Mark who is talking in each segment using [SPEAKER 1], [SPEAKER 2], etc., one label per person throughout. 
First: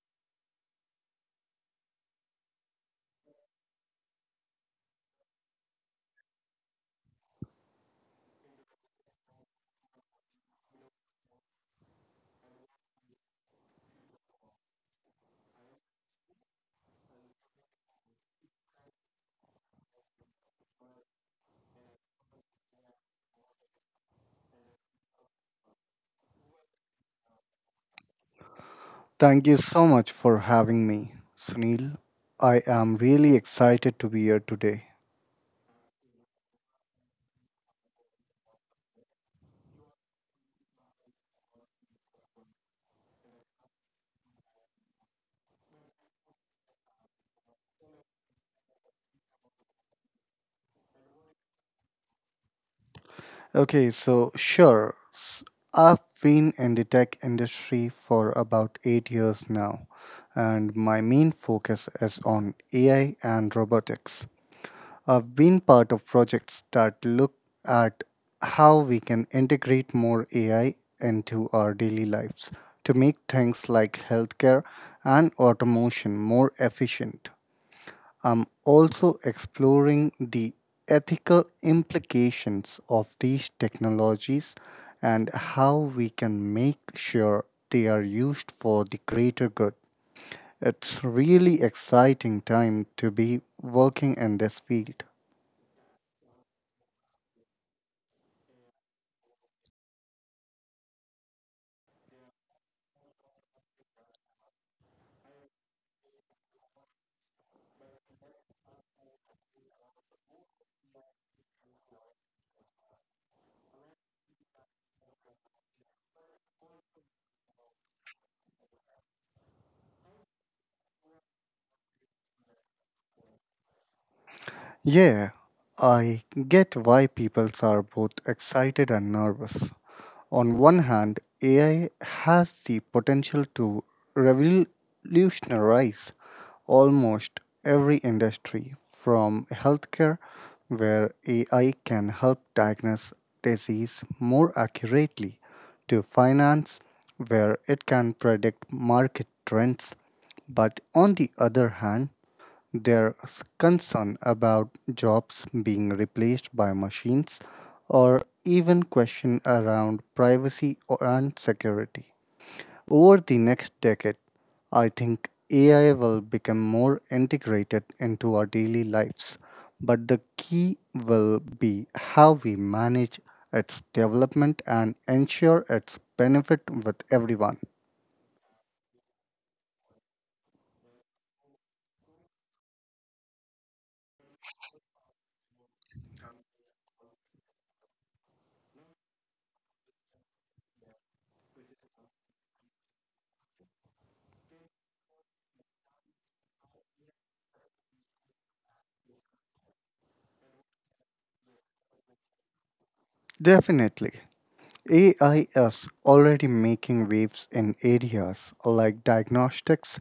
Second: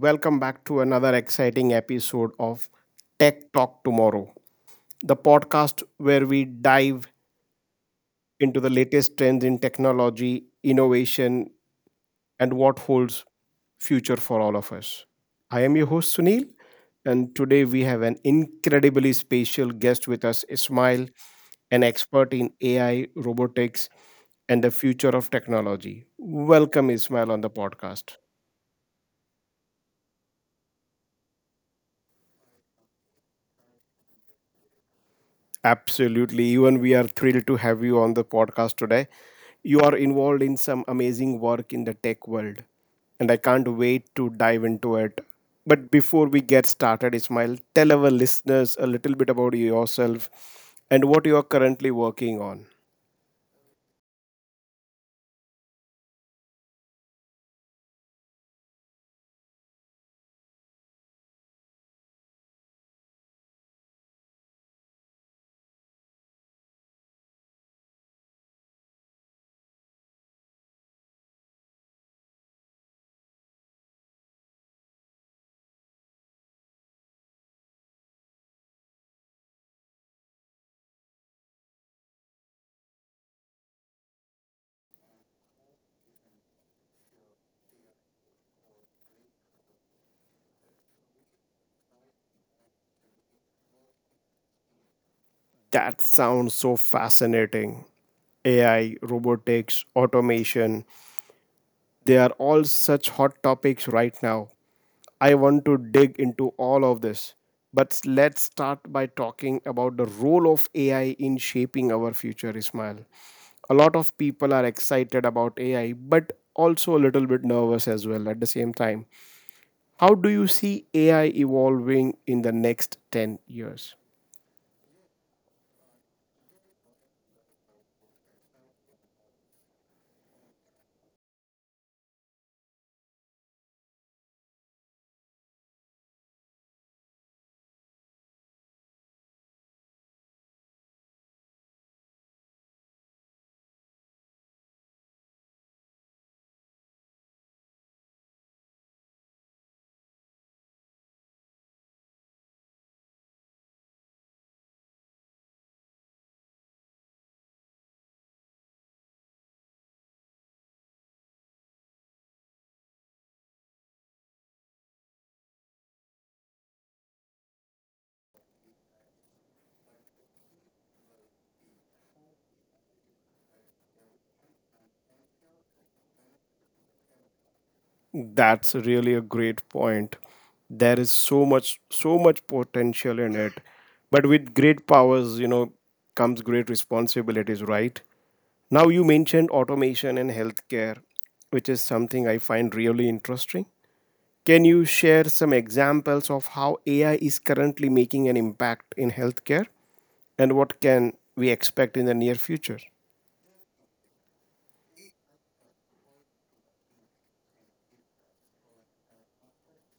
[SPEAKER 1] welcome back to another exciting episode of Tech Talk Tomorrow, the podcast where we dive into the latest trends in technology, innovation, and what holds future for all of us. I am your host Sunil, and today we have an incredibly special guest with us, Ismail, an expert in AI, robotics, and the future of technology. Welcome, Ismail, on the podcast.
[SPEAKER 2] Thank you so much for having me, Sunil. I am really excited to be here today.
[SPEAKER 1] Absolutely. Even we are thrilled to have you on the podcast today. You are involved in some amazing work in the tech world, and I can't wait to dive into it. But before we get started, Ismail, tell our listeners a little bit about yourself and what you are currently working on.
[SPEAKER 2] Okay, so sure, s- I've been in the tech industry for about 8 years now, and my main focus is on AI and robotics. I've been part of projects that look at how we can integrate more AI into our daily lives to make things like healthcare and automation more efficient. I'm also exploring the ethical implications of these technologies and how we can make sure they are used for the greater good. It's really exciting time to be working in this field.
[SPEAKER 1] That sounds so fascinating. AI, robotics, automation. They are all such hot topics right now. I want to dig into all of this. But let's start by talking about the role of AI in shaping our future, Ismail. A lot of people are excited about AI, but also a little bit nervous as well at the same time. How do you see AI evolving in the next 10 years?
[SPEAKER 2] Yeah, I get why people are both excited and nervous. On one hand, AI has the potential to revolutionize almost every industry, from healthcare, where AI can help diagnose disease more accurately, to finance, where it can predict market trends. But on the other hand, concern about jobs being replaced by machines or even question around privacy and security. Over the next decade, I think AI will become more integrated into our daily lives, but the key will be how we manage its development and ensure its benefit with everyone.
[SPEAKER 1] That's really a great point. There is so much potential in it. But with great powers, you know, comes great responsibilities, right? Now, you mentioned automation in healthcare, which is something I find really interesting. Can you share some examples of how AI is currently making an impact in healthcare and what can we expect in the near future?
[SPEAKER 2] Definitely. AI is already making waves in areas like diagnostics.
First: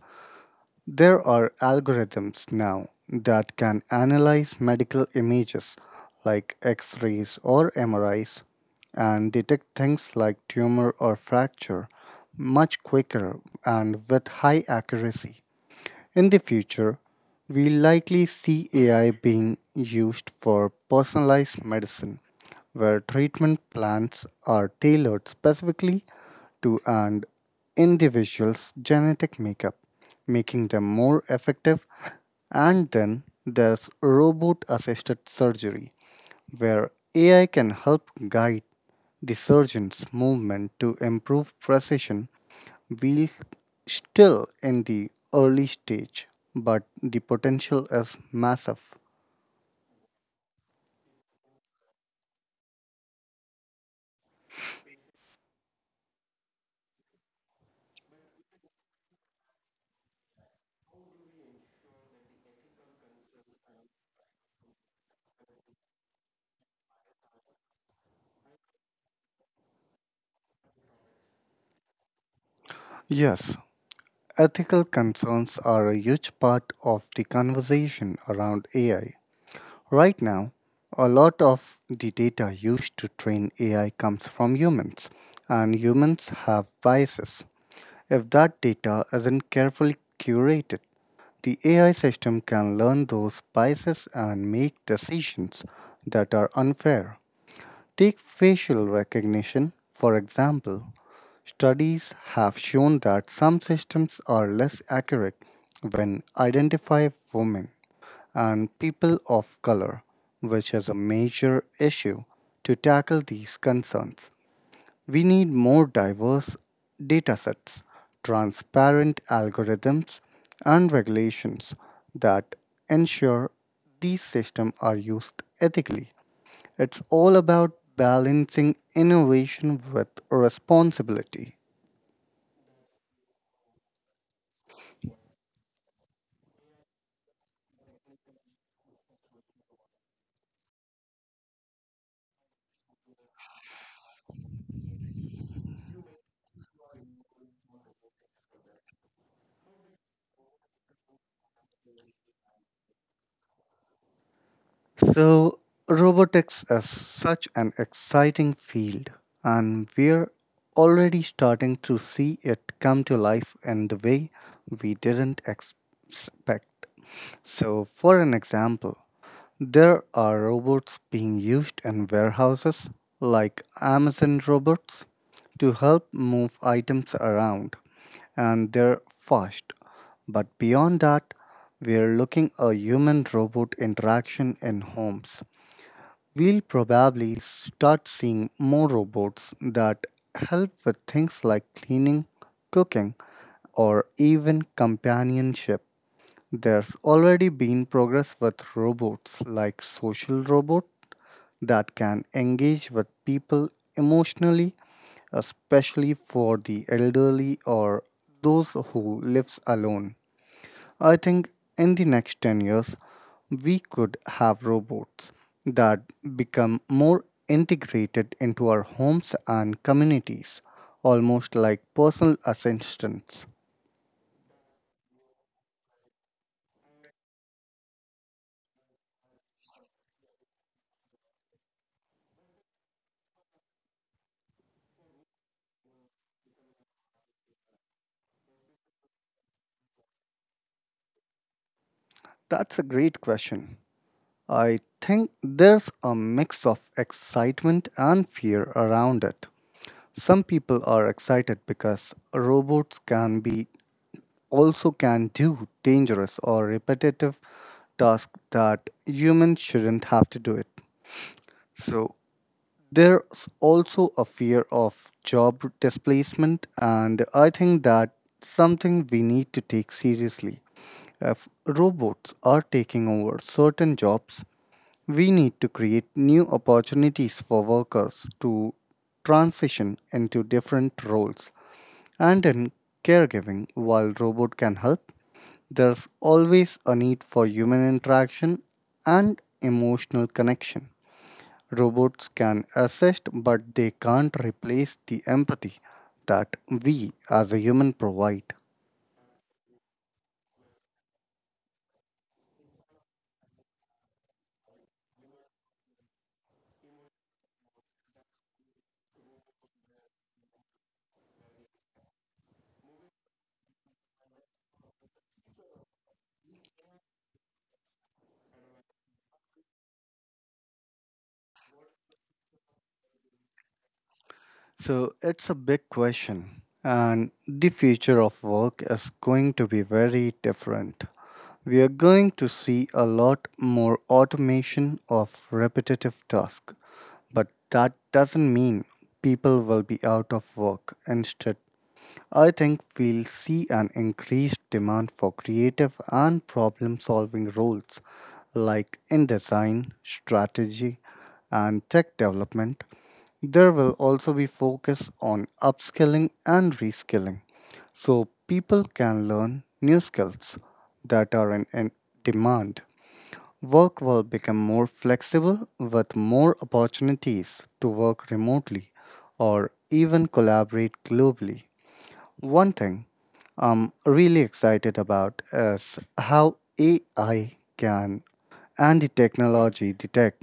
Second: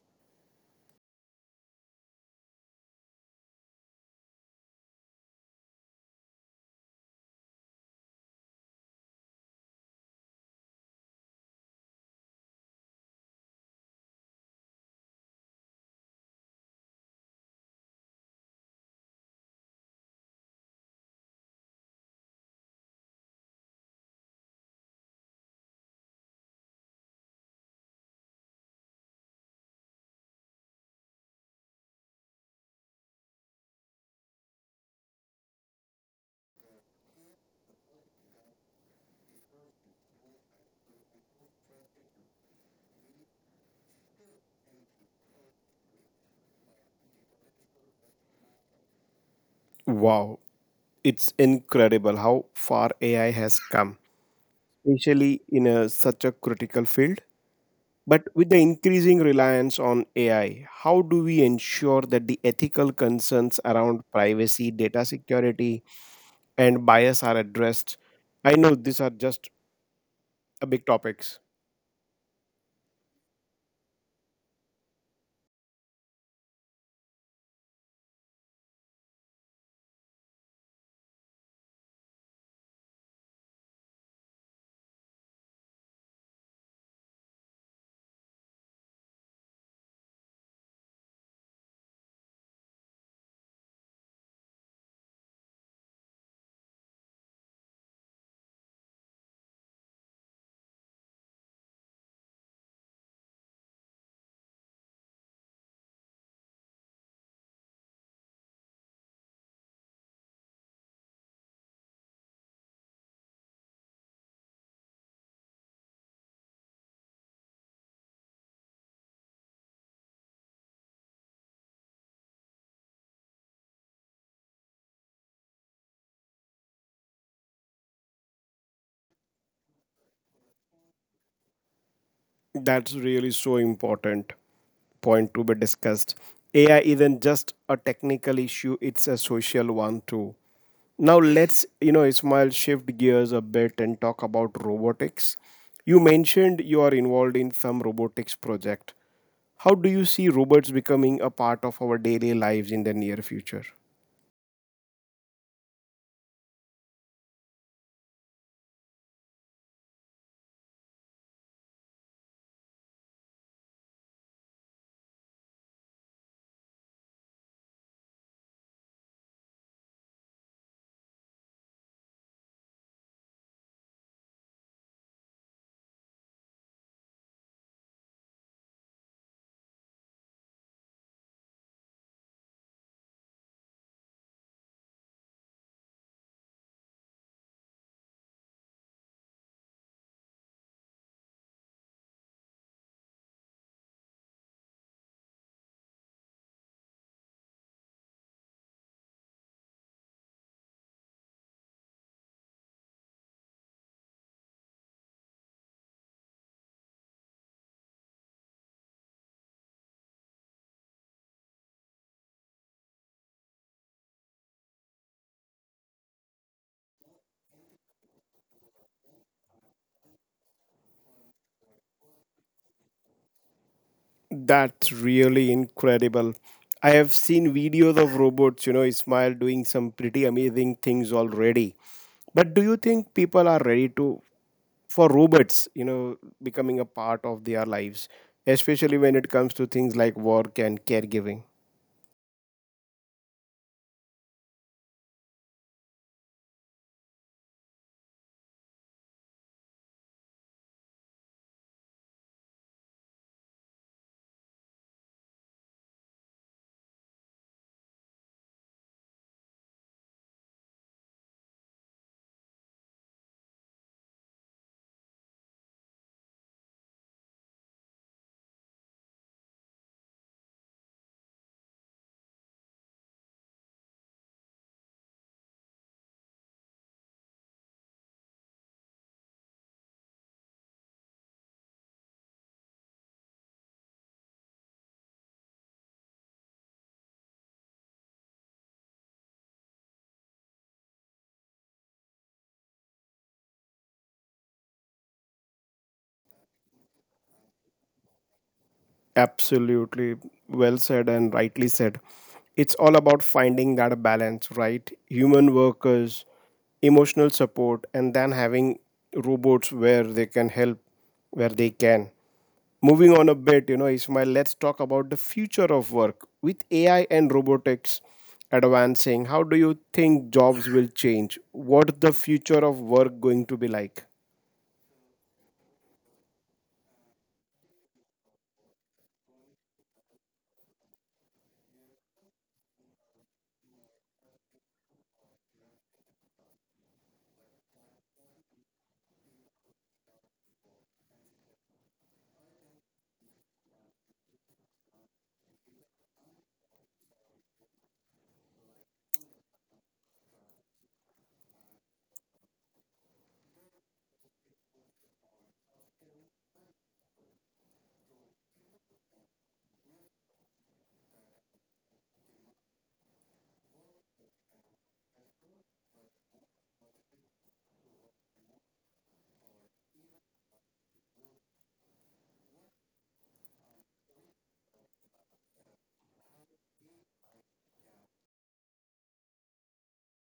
[SPEAKER 2] There are algorithms now that can analyze medical images like X rays or MRIs and detect things like tumor or fracture much quicker and with high accuracy. In the future, we'll likely see AI being used for personalized medicine, where treatment plans are tailored specifically to an individual's genetic makeup, making them more effective. And then there's robot assisted surgery, where AI can help guide the surgeon's movement to improve precision. We're still in the early stage, but the potential is massive.
[SPEAKER 1] Wow, it's incredible how far AI has come, especially in a, such a critical field. But with the increasing reliance on AI, how do we ensure that the ethical concerns around privacy, data security, and bias are addressed? I know these are just a big topics.
[SPEAKER 2] Yes, ethical concerns are a huge part of the conversation around AI. Right now, a lot of the data used to train AI comes from humans, and humans have biases. If that data isn't carefully curated, the AI system can learn those biases and make decisions that are unfair. Take facial recognition, for example. Studies have shown that some systems are less accurate when identify women and people of color, which is a major issue to tackle these concerns. We need more diverse datasets, transparent algorithms, and regulations that ensure these systems are used ethically. It's all about balancing innovation with responsibility.
[SPEAKER 1] That's really so important point to be discussed. AI isn't just a technical issue, it's a social one too. Now you know, Ismail, shift gears a bit and talk about robotics. You mentioned you are involved in some robotics project. How do you see robots becoming a part of our daily lives in the near future?
[SPEAKER 2] So, robotics is such an exciting field, and we're already starting to see it come to life in the way we didn't expect. So, for an example, there are robots being used in warehouses, like Amazon robots, to help move items around, and they're fast. But beyond that, we're looking a human robot interaction in homes. We'll probably start seeing more robots that help with things like cleaning, cooking, or even companionship. There's already been progress with robots like social robot that can engage with people emotionally, especially for the elderly or those who lives alone. I think in the next 10 years we could have robots that become more integrated into our homes and communities, almost like personal assistants.
[SPEAKER 1] That's really incredible. I have seen videos of robots, you know, Ismail doing some pretty amazing things already. But do you think people are ready to for robots, you know, becoming a part of their lives, especially when it comes to things like work and caregiving?
[SPEAKER 2] That's a great question. I think there's a mix of excitement and fear around it. Some people are excited because robots can be also can do dangerous or repetitive tasks that humans shouldn't have to do it. So there's also a fear of job displacement, and I think that's something we need to take seriously. If robots are taking over certain jobs, we need to create new opportunities for workers to transition into different roles. And in caregiving, while robot can help, there's always a need for human interaction and emotional connection. Robots can assist, but they can't replace the empathy that we as a human provide.
[SPEAKER 1] Absolutely, well said and rightly said. It's all about finding that balance, right? Human workers, emotional support, and then having robots where they can help where they can. Moving on a bit, you know, Ismail, let's talk about the future of work. With AI and robotics advancing, how do you think jobs will change? What the future of work going to be like?
[SPEAKER 2] So it's a big question, and the future of work is going to be very different. We are going to see a lot more automation of repetitive tasks, but that doesn't mean people will be out of work. Instead, I think we'll see an increased demand for creative and problem solving roles like in design, strategy, and tech development. There will also be focus on upskilling and reskilling so people can learn new skills that are in demand. Work will become more flexible with more opportunities to work remotely or even collaborate globally. One thing I'm really excited about is how AI can and the technology, the tech,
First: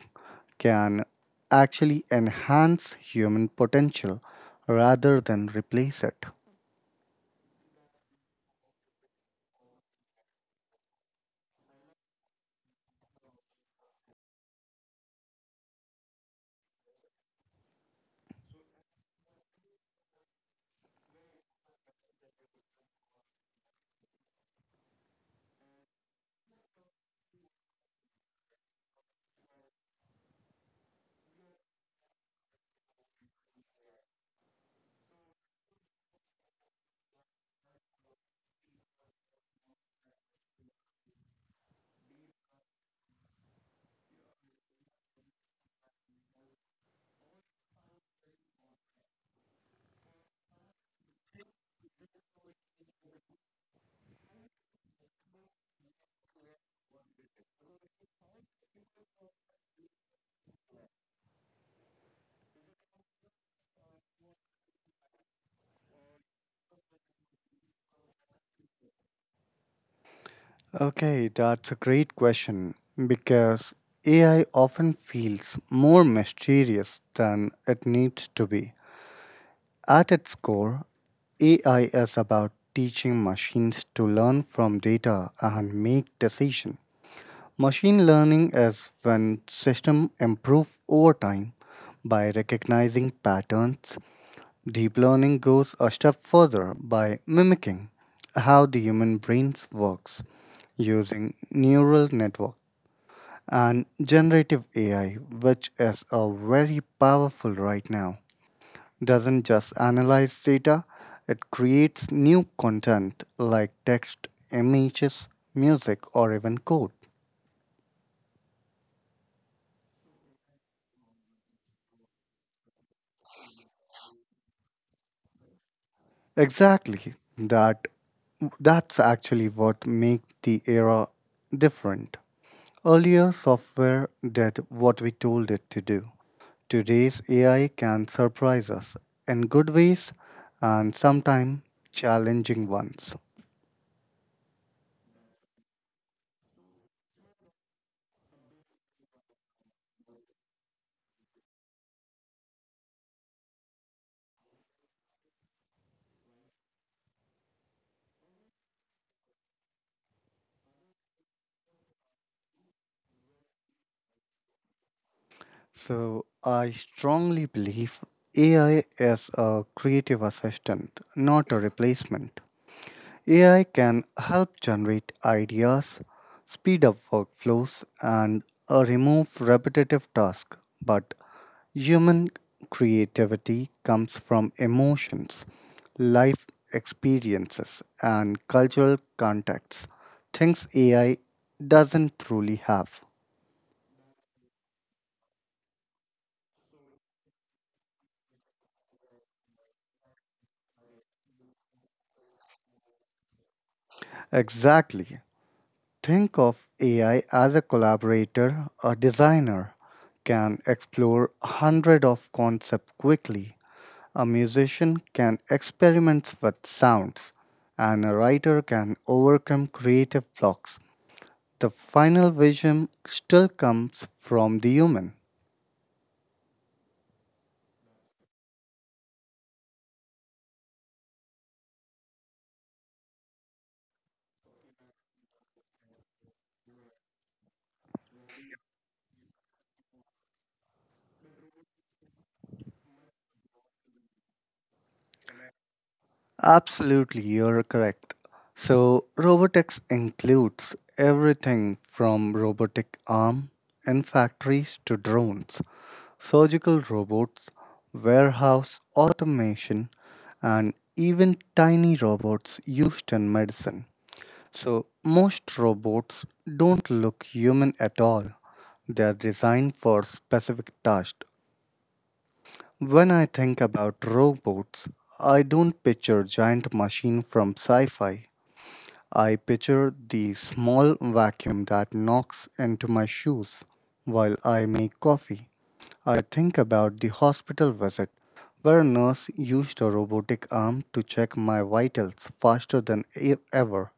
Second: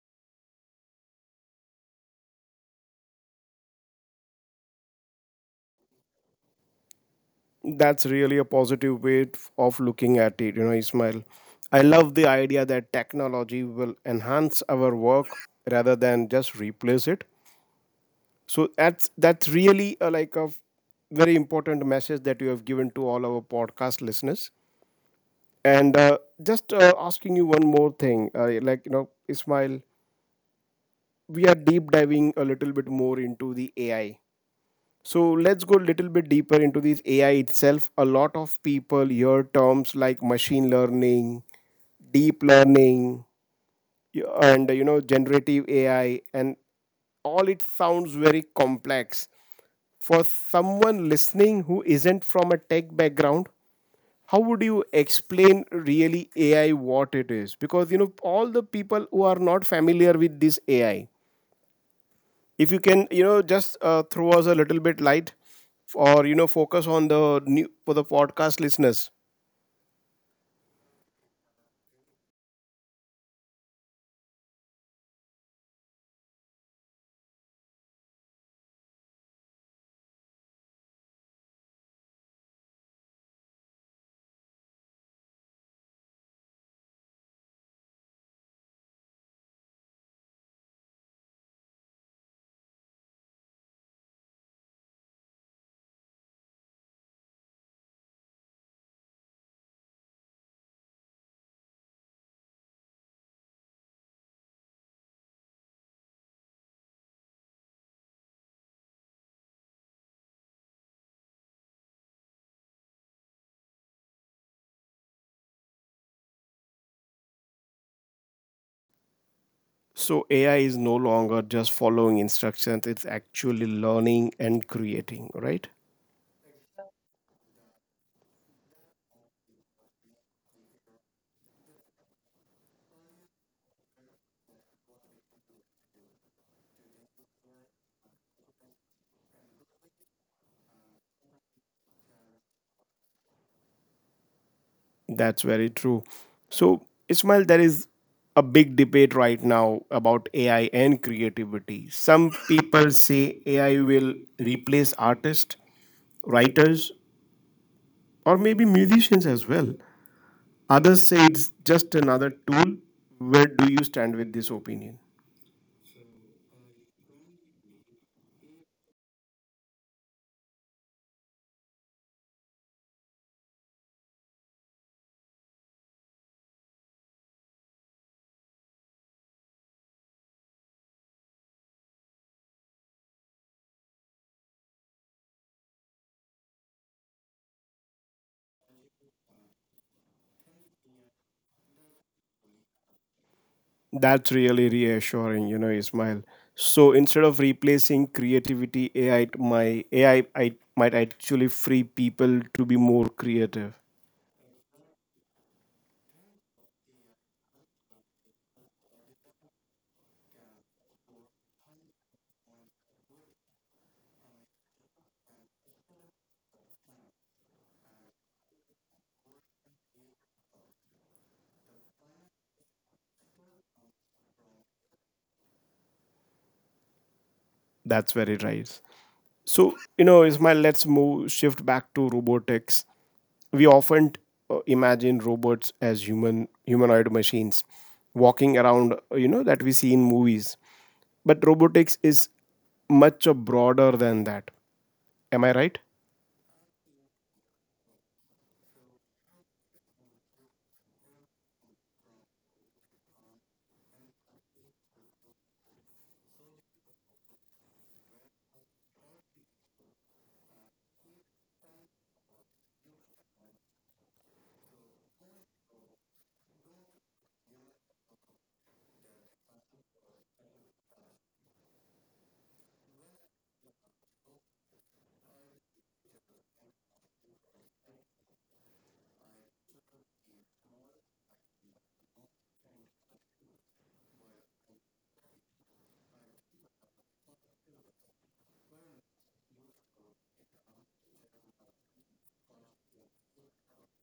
[SPEAKER 2] can actually enhance human potential rather than replace it.
[SPEAKER 1] That's really a positive way of looking at it, you know, Ismail. I love the idea that technology will enhance our work rather than just replace it. So that's really a, like a very important message that you have given to all our podcast listeners. And just asking you one more thing, like you know, Ismail, we are deep diving a little bit more into the AI. So let's go a little bit deeper into this AI itself. A lot of people hear terms like machine learning, deep learning, y- and you know generative AI, and all it sounds very complex. For someone listening who isn't from a tech background, how would you explain really AI what it is? Because you know all the people who are not familiar with this AI, if you can you know just throw us a little bit light or you know focus on the new for the podcast listeners.
[SPEAKER 2] Okay, that's a great question because AI often feels more mysterious than it needs to be. At its core, AI is about teaching machines to learn from data and make decisions. Machine learning is when systems improve over time by recognizing patterns. Deep learning goes a step further by mimicking how the human brain works using neural network, and generative AI, which is a very powerful right now, doesn't just analyze data, it creates new content like text, images, music, or even code.
[SPEAKER 1] So AI is no longer just following instructions, it's actually learning and creating, right?
[SPEAKER 2] Exactly. That's actually what makes the era different. Earlier software did what we told it to do. Today's AI can surprise us in good ways and sometimes challenging ones.
[SPEAKER 1] That's very true. So Ismail, there is a big debate right now about AI and creativity. Some people say AI will replace artists, writers, or maybe musicians as well. Others say it's just another tool. Where do you stand with this opinion?
[SPEAKER 2] So I strongly believe AI is a creative assistant, not a replacement. AI can help generate ideas, speed up workflows, and remove repetitive tasks, but human creativity comes from emotions, life experiences, and cultural contexts, things AI doesn't truly have.
[SPEAKER 1] That's really reassuring, you know, Ismail. So instead of replacing creativity, AI, my AI, might actually free people to be more creative.
[SPEAKER 2] Exactly. Think of AI as a collaborator. A designer can explore hundred of concepts quickly. A musician can experiment with sounds, and a writer can overcome creative blocks. The final vision still comes from the human.
[SPEAKER 1] That's where it lies. So you know, Ismail, let's move shift back to robotics. We often imagine robots as humanoid machines walking around, you know, that we see in movies. But robotics is much broader than that. Am I right?
[SPEAKER 2] Absolutely, you're correct. So, robotics includes everything from robotic arm in factories to drones, surgical robots, warehouse automation, and even tiny robots used in medicine. So, most robots don't look human at all. They are designed for specific tasks. When I think about robots, I don't picture giant machine from sci-fi. I picture the small vacuum that knocks into my shoes while I make coffee. I think about the hospital visit where a nurse used a robotic arm to check my vitals faster than ever.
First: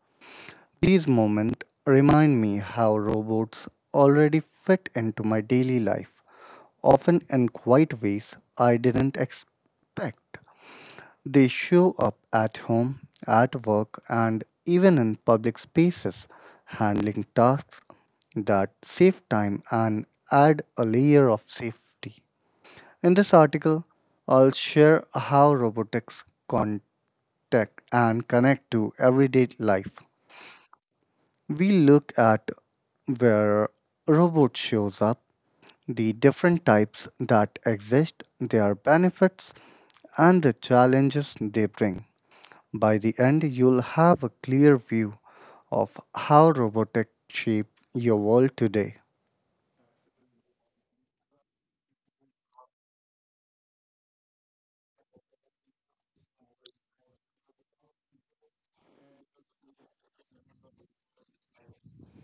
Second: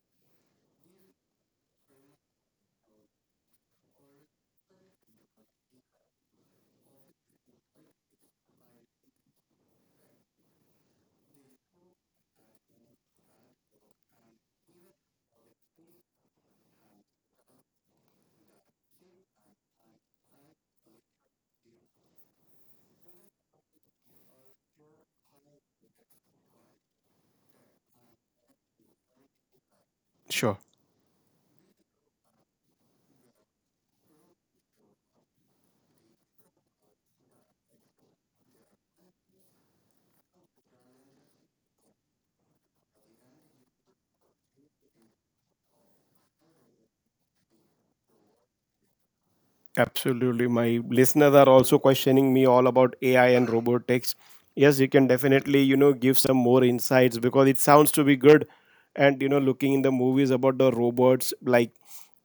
[SPEAKER 2] These moments remind me how robots already fit into my daily life, often in quiet ways I didn't expect. They show up at home, at work, and even in public spaces, handling tasks that save time and add a layer of safety. In this article, I'll share how robotics contact and connect to everyday life.
[SPEAKER 1] Sure.
[SPEAKER 2] We looked at where robot shows up, the different types that exist, their benefits, and the challenges they bring. By the end, you'll have a clear view of how robotics shape your world today.
[SPEAKER 1] Absolutely. My listeners are also questioning me all about AI and robotics. Yes, you can definitely, you know, give some more insights because it sounds to be good. And, you know, looking in the movies about the robots, like,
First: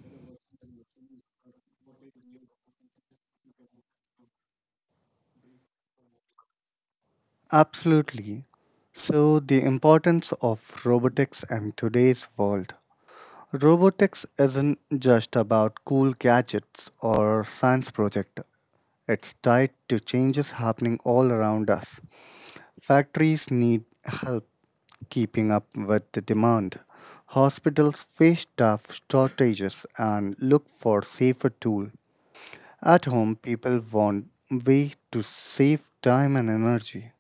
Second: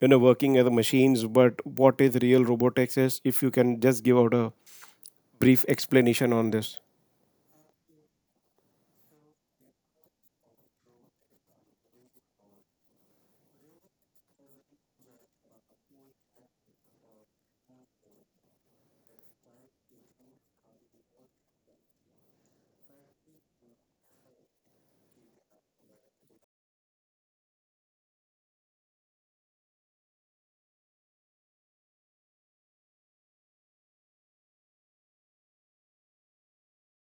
[SPEAKER 1] you know, working as the machines, but what is real robotics is, if you can just give out a brief explanation on this.
[SPEAKER 2] Absolutely. So, the importance of robotics in today's world. Robotics isn't just about cool gadgets or science projects. It's tied to changes happening all around us. Factories need help keeping up with the demand. Hospitals face staff shortages and look for safer tools. At home, people want ways to save time and energy.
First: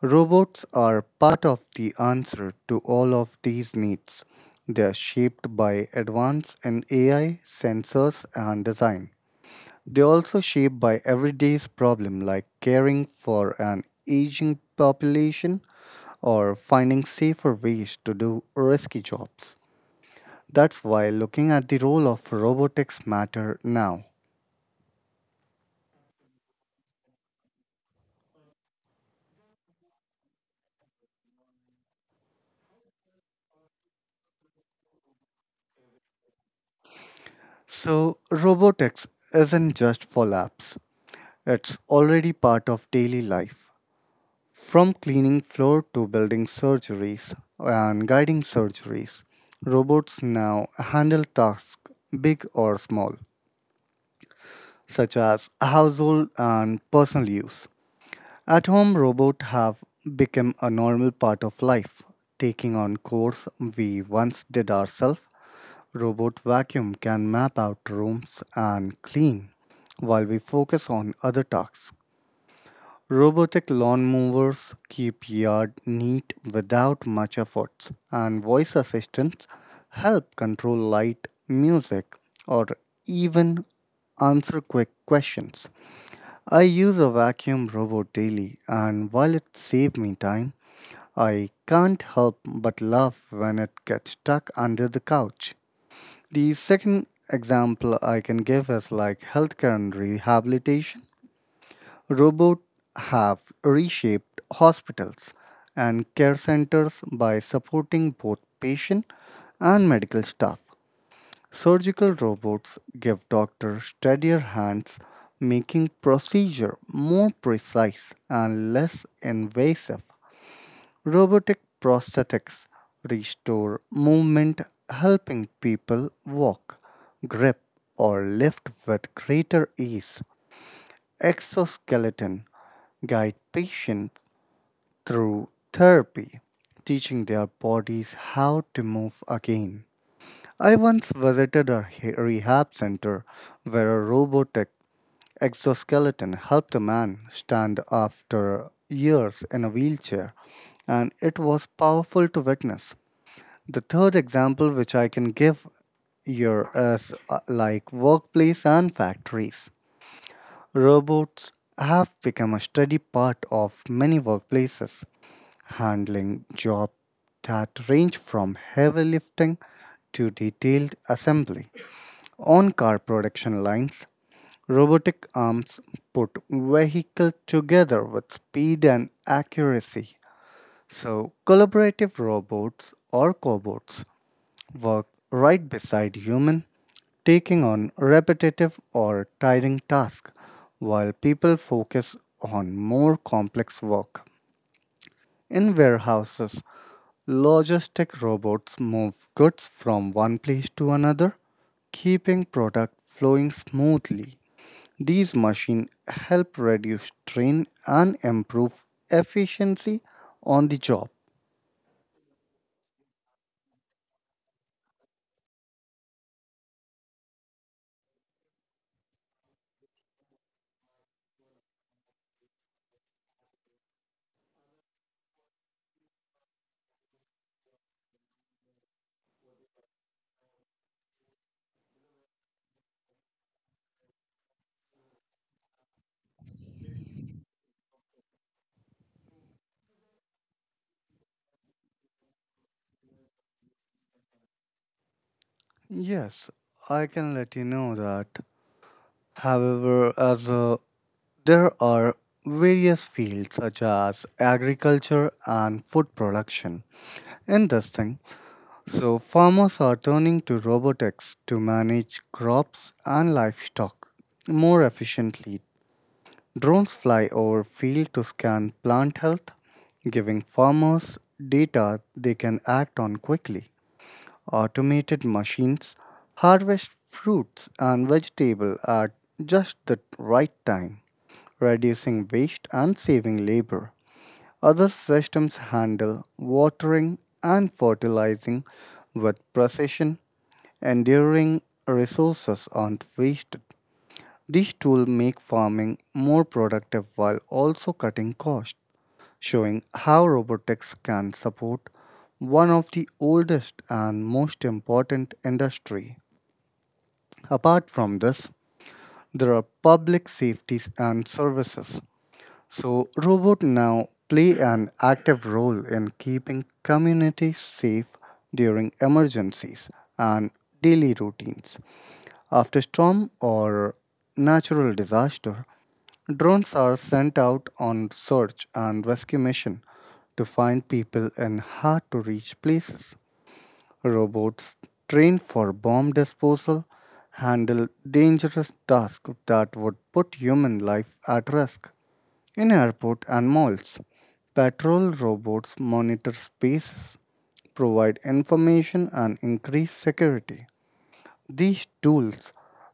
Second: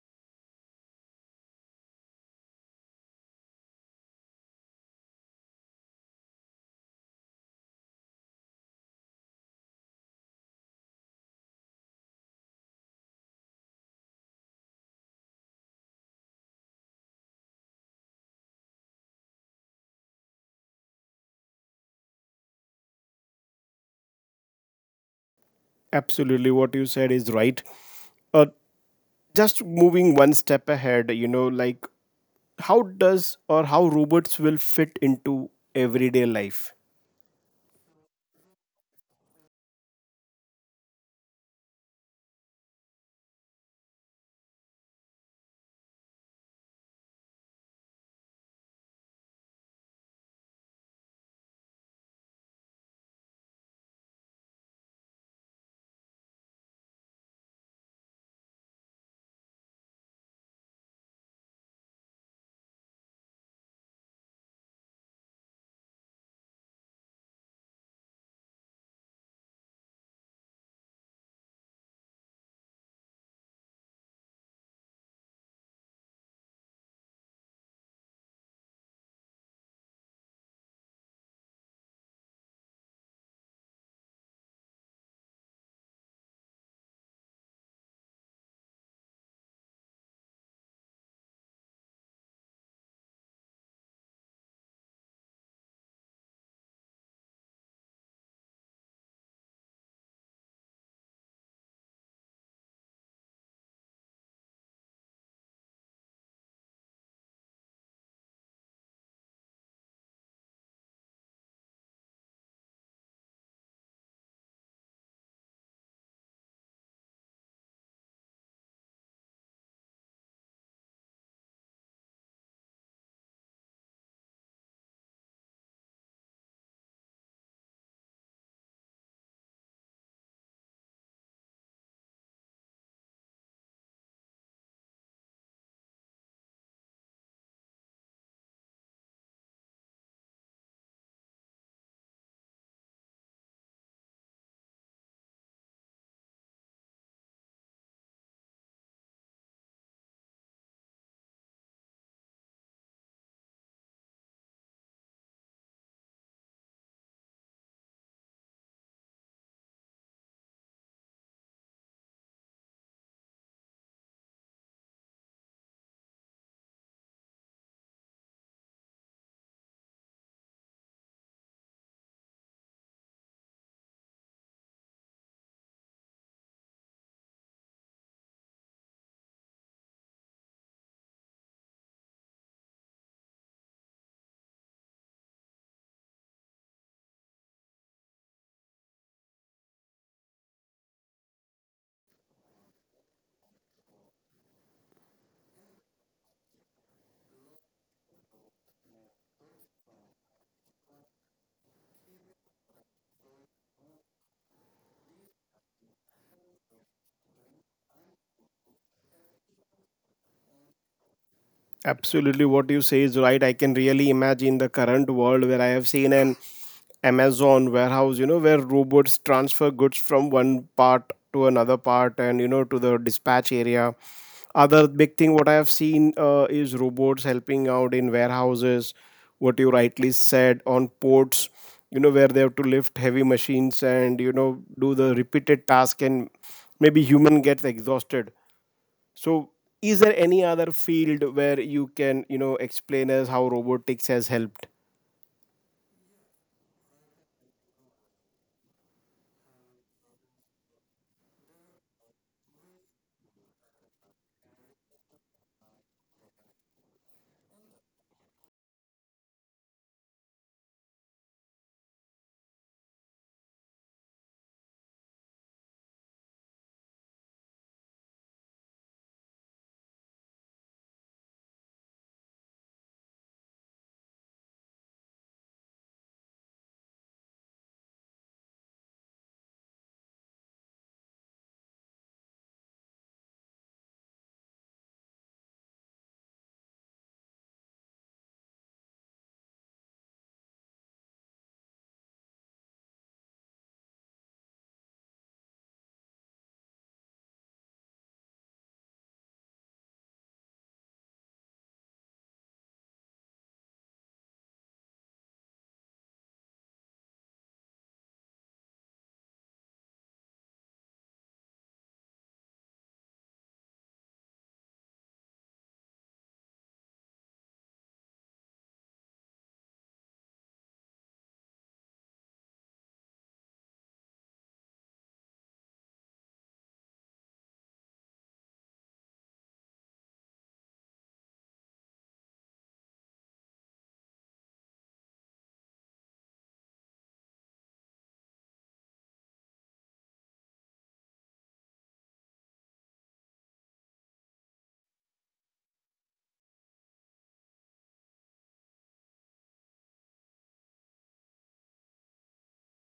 [SPEAKER 2] Robots are part of the answer to all of these needs. They are shaped by advance in AI, sensors, and design. They are also shaped by everyday's problem like caring for an aging population or finding safer ways to do risky jobs. That's why looking at the role of robotics matter now.
[SPEAKER 1] Absolutely, what you said is right. Uh, just moving one step ahead, you know, like how does or how robots will fit into everyday life.
[SPEAKER 2] So, robotics isn't just for labs. It's already part of daily life. From cleaning floor to building surgeries and guiding surgeries, robots now handle tasks big or small, such as household and personal use. At home, robots have become a normal part of life, taking on course we once did ourselves. Robot vacuum can map out rooms and clean, while we focus on other tasks. Robotic lawn mowers keep yard neat without much effort, and voice assistants help control light, music, or even answer quick questions. I use a vacuum robot daily, and while it saves me time, I can't help but laugh when it gets stuck under the couch. The second example I can give is like healthcare and rehabilitation. Robots have reshaped hospitals and care centers by supporting both patient and medical staff. Surgical robots give doctors steadier hands, making procedure more precise and less invasive. Robotic prosthetics restore movement, helping people walk, grip, or lift with greater ease. Exoskeleton guide patients through therapy, teaching their bodies how to move again. I once visited a rehab center where a robotic exoskeleton helped a man stand after years in a wheelchair, and it was powerful to witness. The third example which I can give here is like workplace and factories. Robots have become a steady part of many workplaces, handling jobs that range from heavy lifting to detailed assembly. On car production lines, robotic arms put vehicle together with speed and accuracy. So, collaborative robots or cobots work right beside human, taking on repetitive or tiring tasks while people focus on more complex work. In warehouses, logistic robots move goods from one place to another, keeping product flowing smoothly. These machines help reduce strain and improve efficiency on the job.
[SPEAKER 1] Absolutely, what you say is right. I can really imagine the current world where I have seen an Amazon warehouse, you know, where robots transfer goods from one part to another part and, you know, to the dispatch area. Other big thing what I have seen is robots helping out in warehouses, what you rightly said, on ports, you know, where they have to lift heavy machines and, you know, do the repeated task and maybe human gets exhausted, so, is there any other field where you can, you know, explain us how robotics has helped?
[SPEAKER 2] Yes, I can let you know that. However, as a There are various fields such as agriculture and food production. Interesting. So, farmers are turning to robotics to manage crops and livestock more efficiently. Drones fly over field to scan plant health, giving farmers data they can act on quickly. Automated machines harvest fruits and vegetable at just the right time reducing waste and saving labor. Other systems handle watering and fertilizing with precision, enduring resources aren't wasted. These tools make farming more productive while also cutting costs, showing how robotics can support one of the oldest and most important industry. Apart from this, there are public safeties and services. So robots now play an active role in keeping communities safe during emergencies and daily routines. After storm or natural disaster, drones are sent out on search and rescue mission to find people in hard to reach places. Robots trained for bomb disposal handle dangerous tasks that would put human life at risk. In airport and malls, patrol robots monitor spaces, provide information and increase security. These tools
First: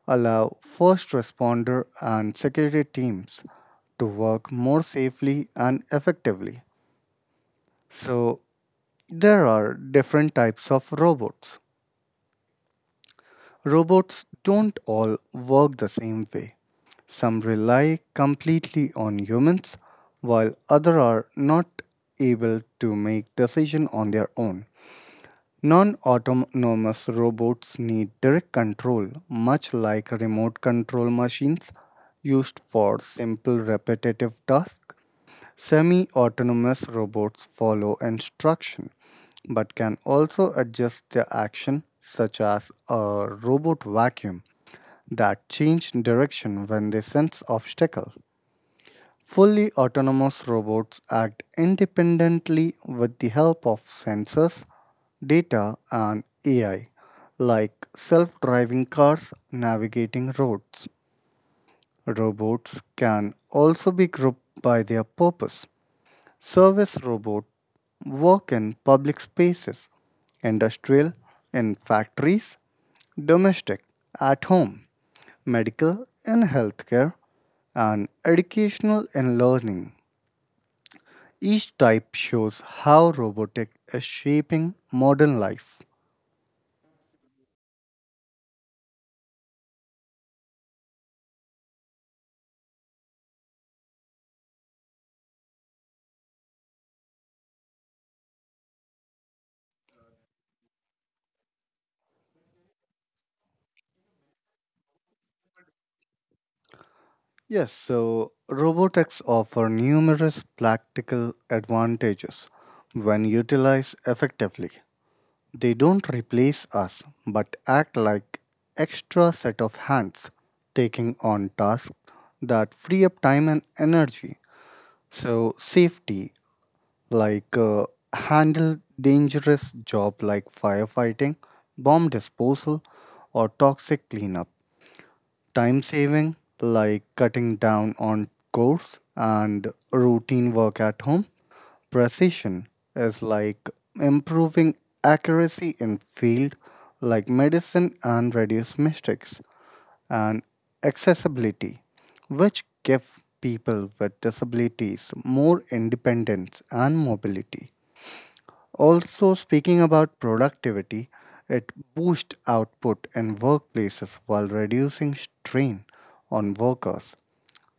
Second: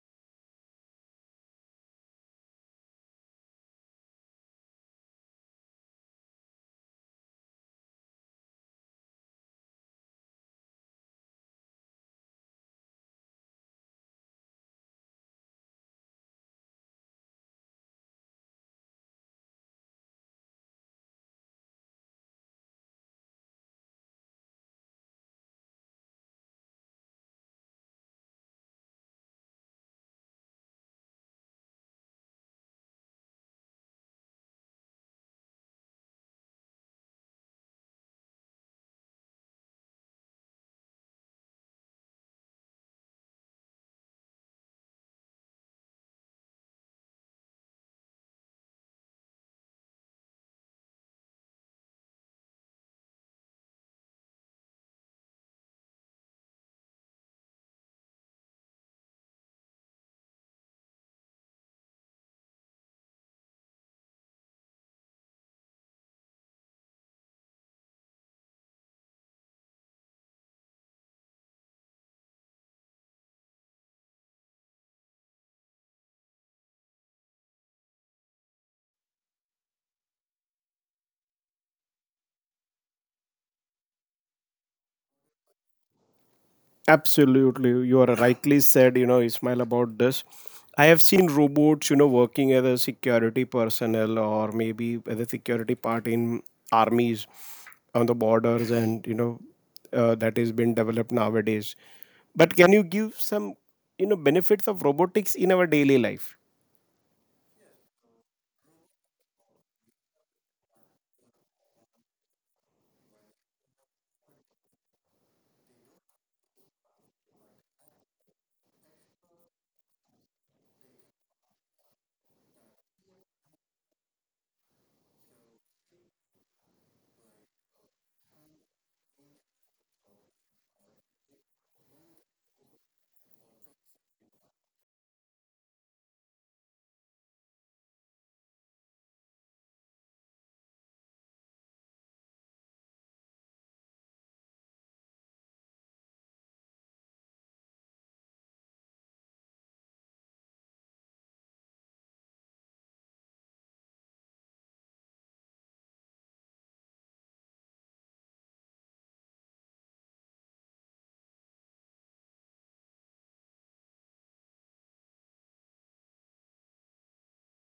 [SPEAKER 2] allow first responder and security teams to work more safely and effectively. So, there are different types of robots. Robots don't all work the same way. Some rely completely on humans, while others are not able to make decisions on their own. Non autonomous robots need direct control, much like remote control machines used for simple repetitive tasks. Semi autonomous robots follow instruction but can also adjust their action, such as a robot vacuum that change direction when they sense obstacle. Fully autonomous robots act independently with the help of sensors, data, and AI, like self driving cars navigating roads. Robots can also be grouped by their purpose. Service robots work in public spaces, industrial, in factories, domestic, at home medical and healthcare, and educational and learning. Each type shows how robotics is shaping modern life.
[SPEAKER 1] Absolutely, you are rightly said, you know, Ismail, about this. I have seen robots, you know, working as a security personnel or maybe as a security part in armies on the borders, and you know, that has been developed nowadays. But can you give some, you know, benefits of robotics in our daily life?
[SPEAKER 2] Yes, so robotics offer numerous practical advantages when utilized effectively. They don't replace us but act like extra set of hands taking on tasks that free up time and energy. So safety like handle dangerous job like firefighting, bomb disposal, or toxic cleanup. Time saving like cutting down on chores and routine work at home. Precision is like improving accuracy in field like medicine and reduce mistakes and accessibility which give people with disabilities more independence and mobility. Also, speaking about productivity, it boosts output in workplaces while reducing strain on workers.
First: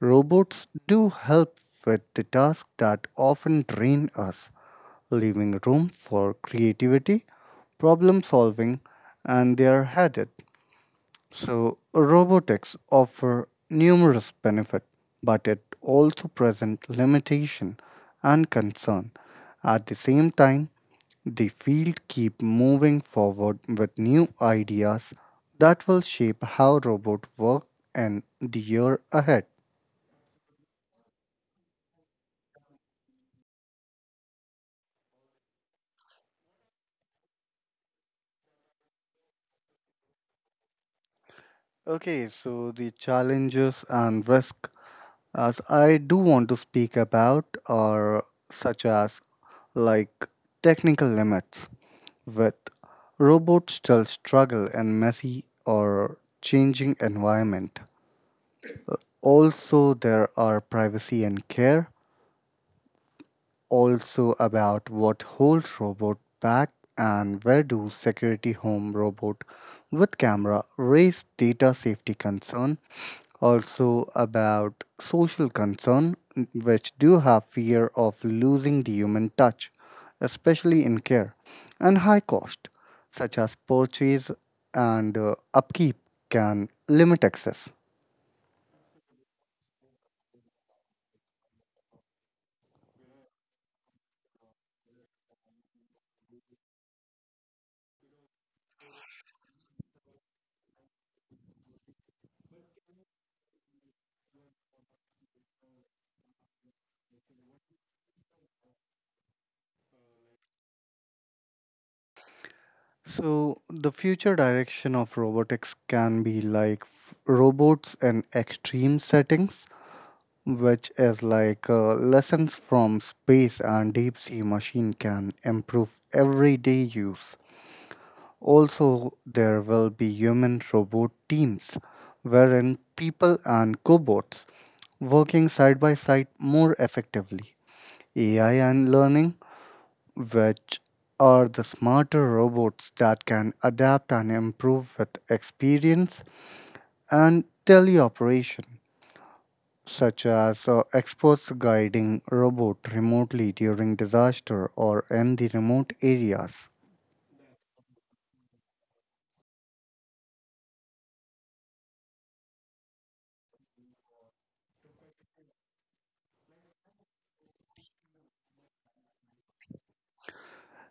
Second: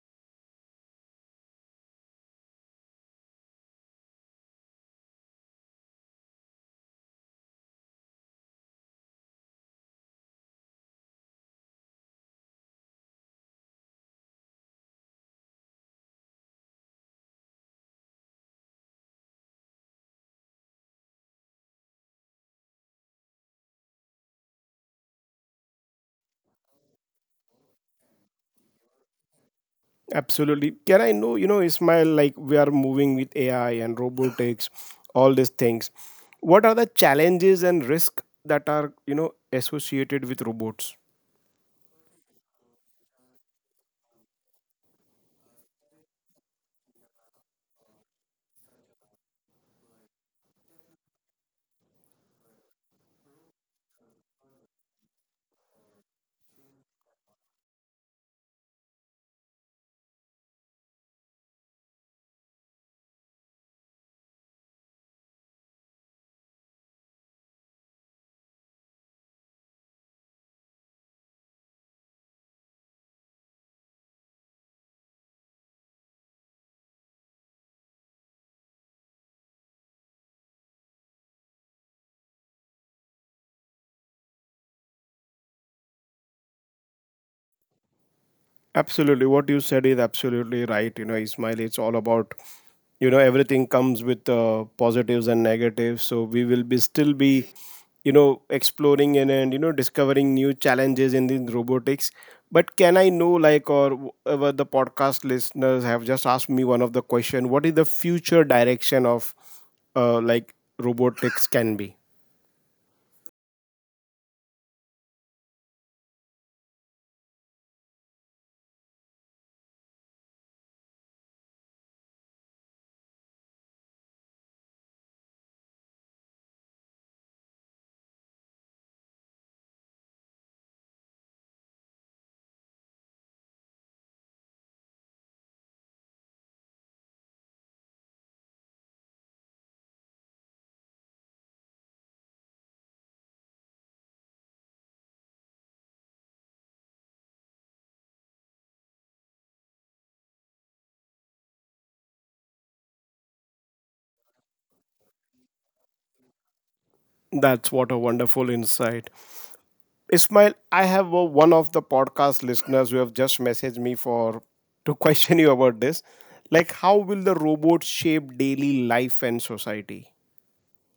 [SPEAKER 2] Robots do help with the tasks that often drain us, leaving room for creativity, problem solving, and their habit. So, robotics offer numerous benefits, but it also presents limitation and concern. At the same time, the field keep moving forward with new ideas that will shape how robot work in the year ahead.
[SPEAKER 1] Absolutely. Can I know, you know, Ismail, like we are moving with AI and robotics, all these things. What are the challenges and risk that are, you know, associated with robots?
[SPEAKER 2] Okay, so the challenges and risk as I do want to speak about are such as like technical limits with robots still struggle in messy or changing environment. Also there are privacy and care also about what holds robot back and where do security home robot with camera raise data safety concern also about social concern which do have fear of losing the human touch especially in care and high cost such as purchase and upkeep can limit access.
[SPEAKER 1] Absolutely. What you said is absolutely right. You know, Ismail, it's all about, you know, everything comes with positives and negatives. So we will be still be, you know, exploring and you know, discovering new challenges in the robotics. But can I know, like, or whatever the podcast listeners have just asked me one of the question, what is the future direction of, like, robotics can be?
[SPEAKER 2] So, the future direction of robotics can be like robots in extreme settings, which is like lessons from space and deep sea machine can improve everyday use. Also, there will be human robot teams, wherein people and cobots working side by side more effectively. AI and learning which are the smarter robots that can adapt and improve with experience and teleoperation, such as experts guiding robot remotely during disaster or in the remote areas.
[SPEAKER 1] That's what a wonderful insight. Ismail, I have one of the podcast listeners who have just messaged me for to question you about this. Like, how will the robot shape daily life and society?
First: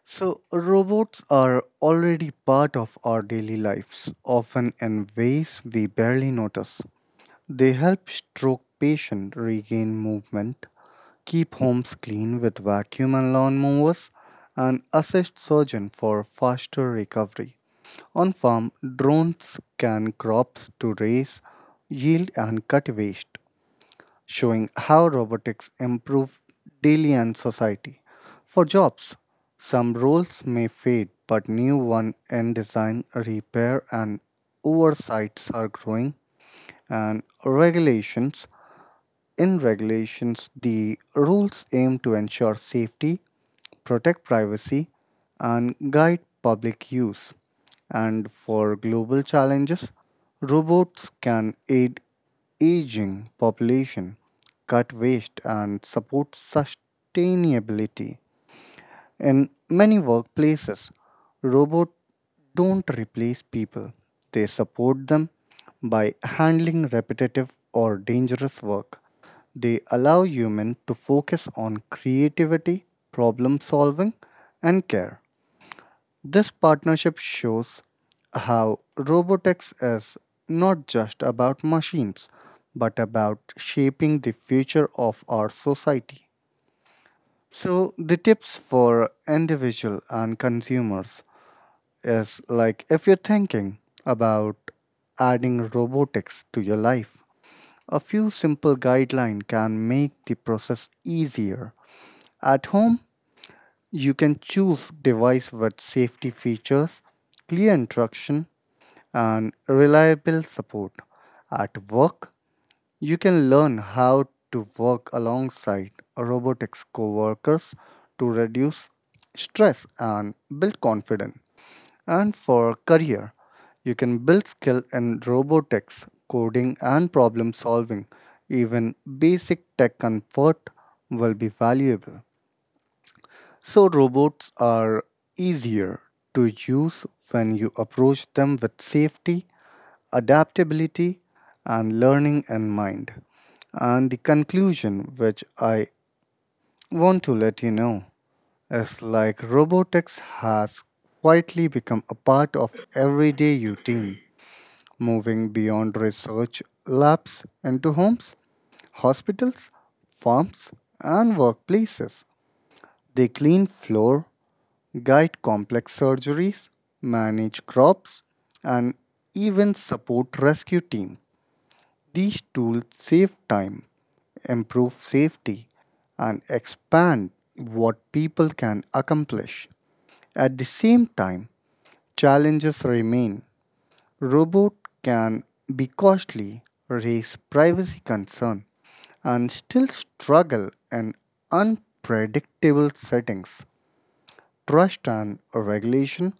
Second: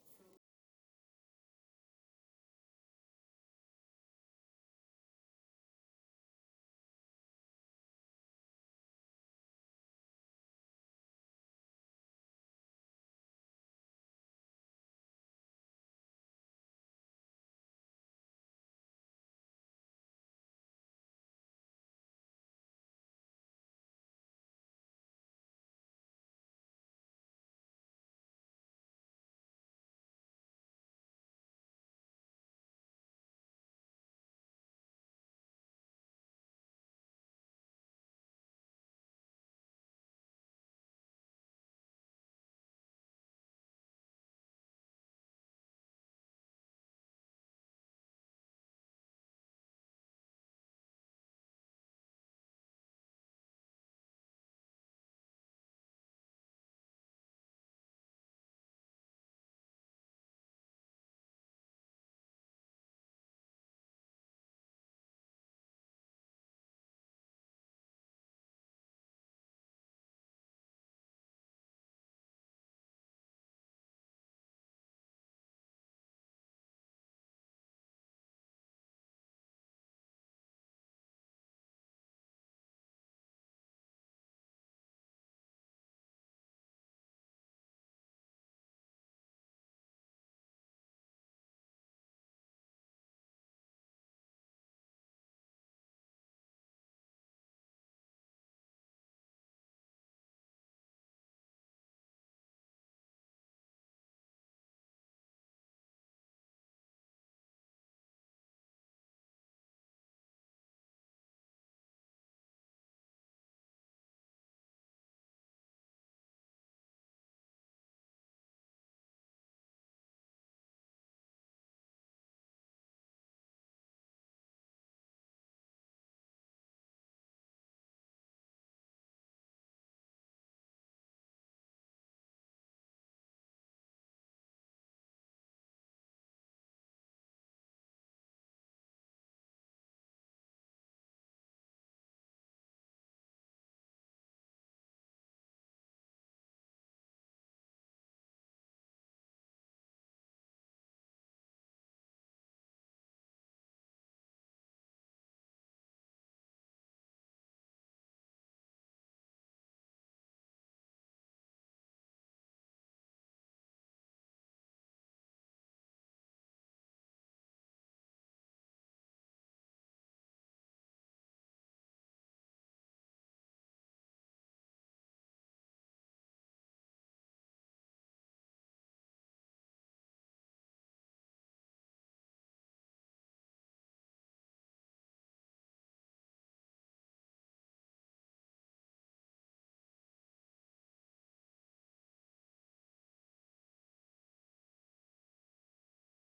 [SPEAKER 2] So, robots are already part of our daily lives, often in ways we barely notice. They help stroke patients regain movement, keep homes clean with vacuum and lawn mowers, and assist surgeon for faster recovery. On farm, drones scan crops to raise yield and cut waste, showing how robotics improve daily and society. For jobs, some roles may fade, but new ones in design, repair, and oversights are growing, and regulations. In regulations, the rules aim to ensure safety, protect privacy, and guide public use. And for global challenges, robots can aid aging population, cut waste, and support sustainability. In many workplaces, robots don't replace people, they support them by handling repetitive or dangerous work. They allow humans to focus on creativity, problem solving, and care. This partnership shows how robotics is not just about machines, but about shaping the future of our society. So the tips for individual and consumers is like if you're thinking about adding robotics to your life, a few simple guidelines can make the process easier. At home, you can choose device with safety features, clear instruction and reliable support. At work, you can learn how to work alongside robotics coworkers to reduce stress and build confidence. And for career, you can build skill in robotics, coding and problem solving. Even basic tech comfort will be valuable. So robots are easier to use when you approach them with safety adaptability, and learning in mind. And the conclusion, which I want to let you know, is like robotics has quietly become a part of everyday routine, moving beyond research labs into homes, hospitals, farms, and workplaces. They clean floor, guide complex surgeries, manage crops, and even support rescue teams. These tools save time, improve safety, and expand what people can accomplish. At the same time, challenges remain. Robots can be costly, raise privacy concerns, and still struggle in unpredictable settings. Trust and regulation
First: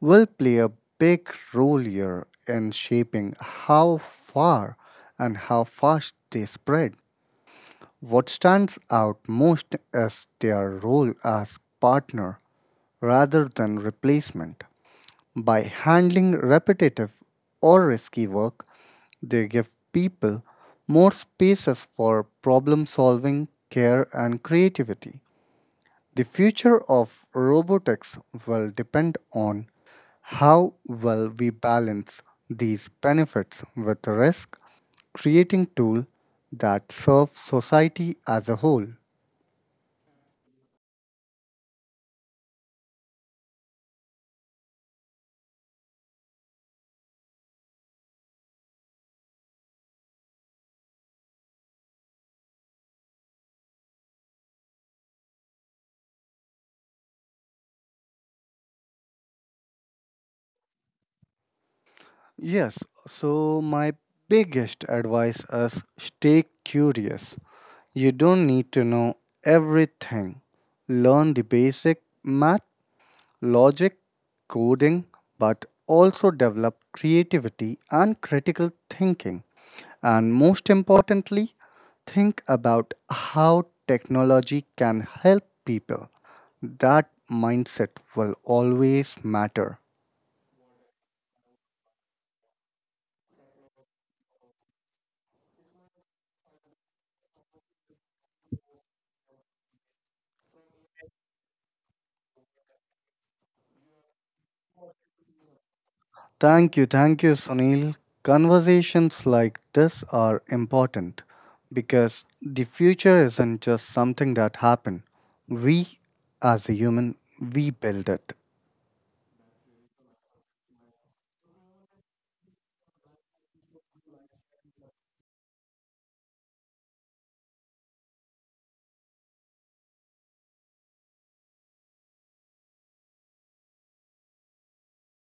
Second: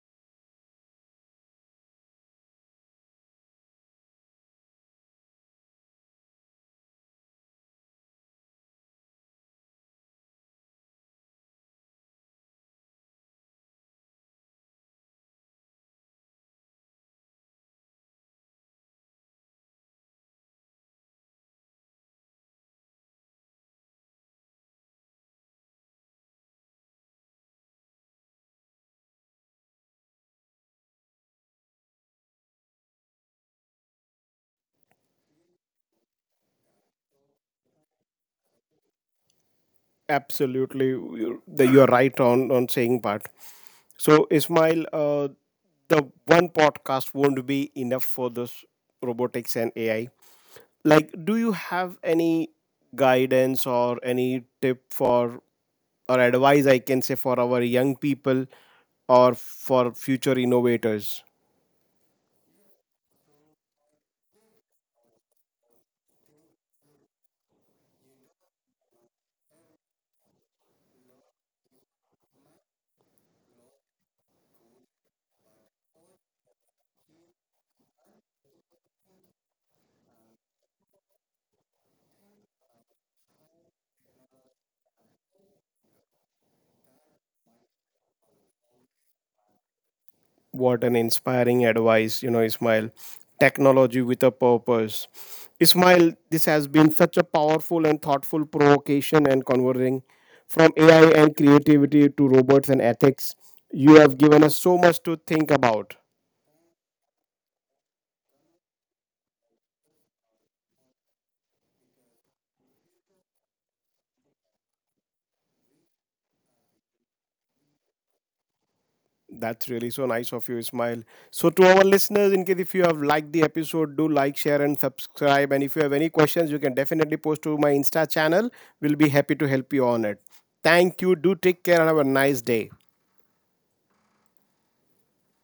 [SPEAKER 2] will play a big role here in shaping how far and how fast they spread. What stands out most is their role as partner rather than replacement. By handling repetitive or risky work, they give people more spaces for problem solving, care, and creativity. The future of robotics will depend on how well we balance these benefits with risk, creating tools that serve society as a whole.
[SPEAKER 1] Absolutely, you're right on saying that. So, Ismail, the one podcast won't be enough for this robotics and AI. Like, do you have any guidance or any tip for or advice I can say for our young people or for future innovators.
[SPEAKER 2] Yes, so my biggest advice is stay curious. You don't need to know everything. Learn the basic math logic, coding, but also develop creativity and critical thinking. And most importantly, think about how technology can help people. That mindset will always matter.
[SPEAKER 1] What an inspiring advice, you know, Ismail. Technology with a purpose. Ismail, this has been such a powerful and thoughtful provocation and conversing from AI and creativity to robots and ethics. You have given us so much to think about.
[SPEAKER 2] Thank you, Sunil. Conversations like this are important because the future isn't just something that happens. We, as a human, we build it.
[SPEAKER 1] That's really so nice of you, Ismail. So, to our listeners, in case if you have liked the episode, do like, share, and subscribe. And if you have any questions, you can definitely post to my Insta channel. We'll be happy to help you on it. Thank you. Do take care and have a nice day.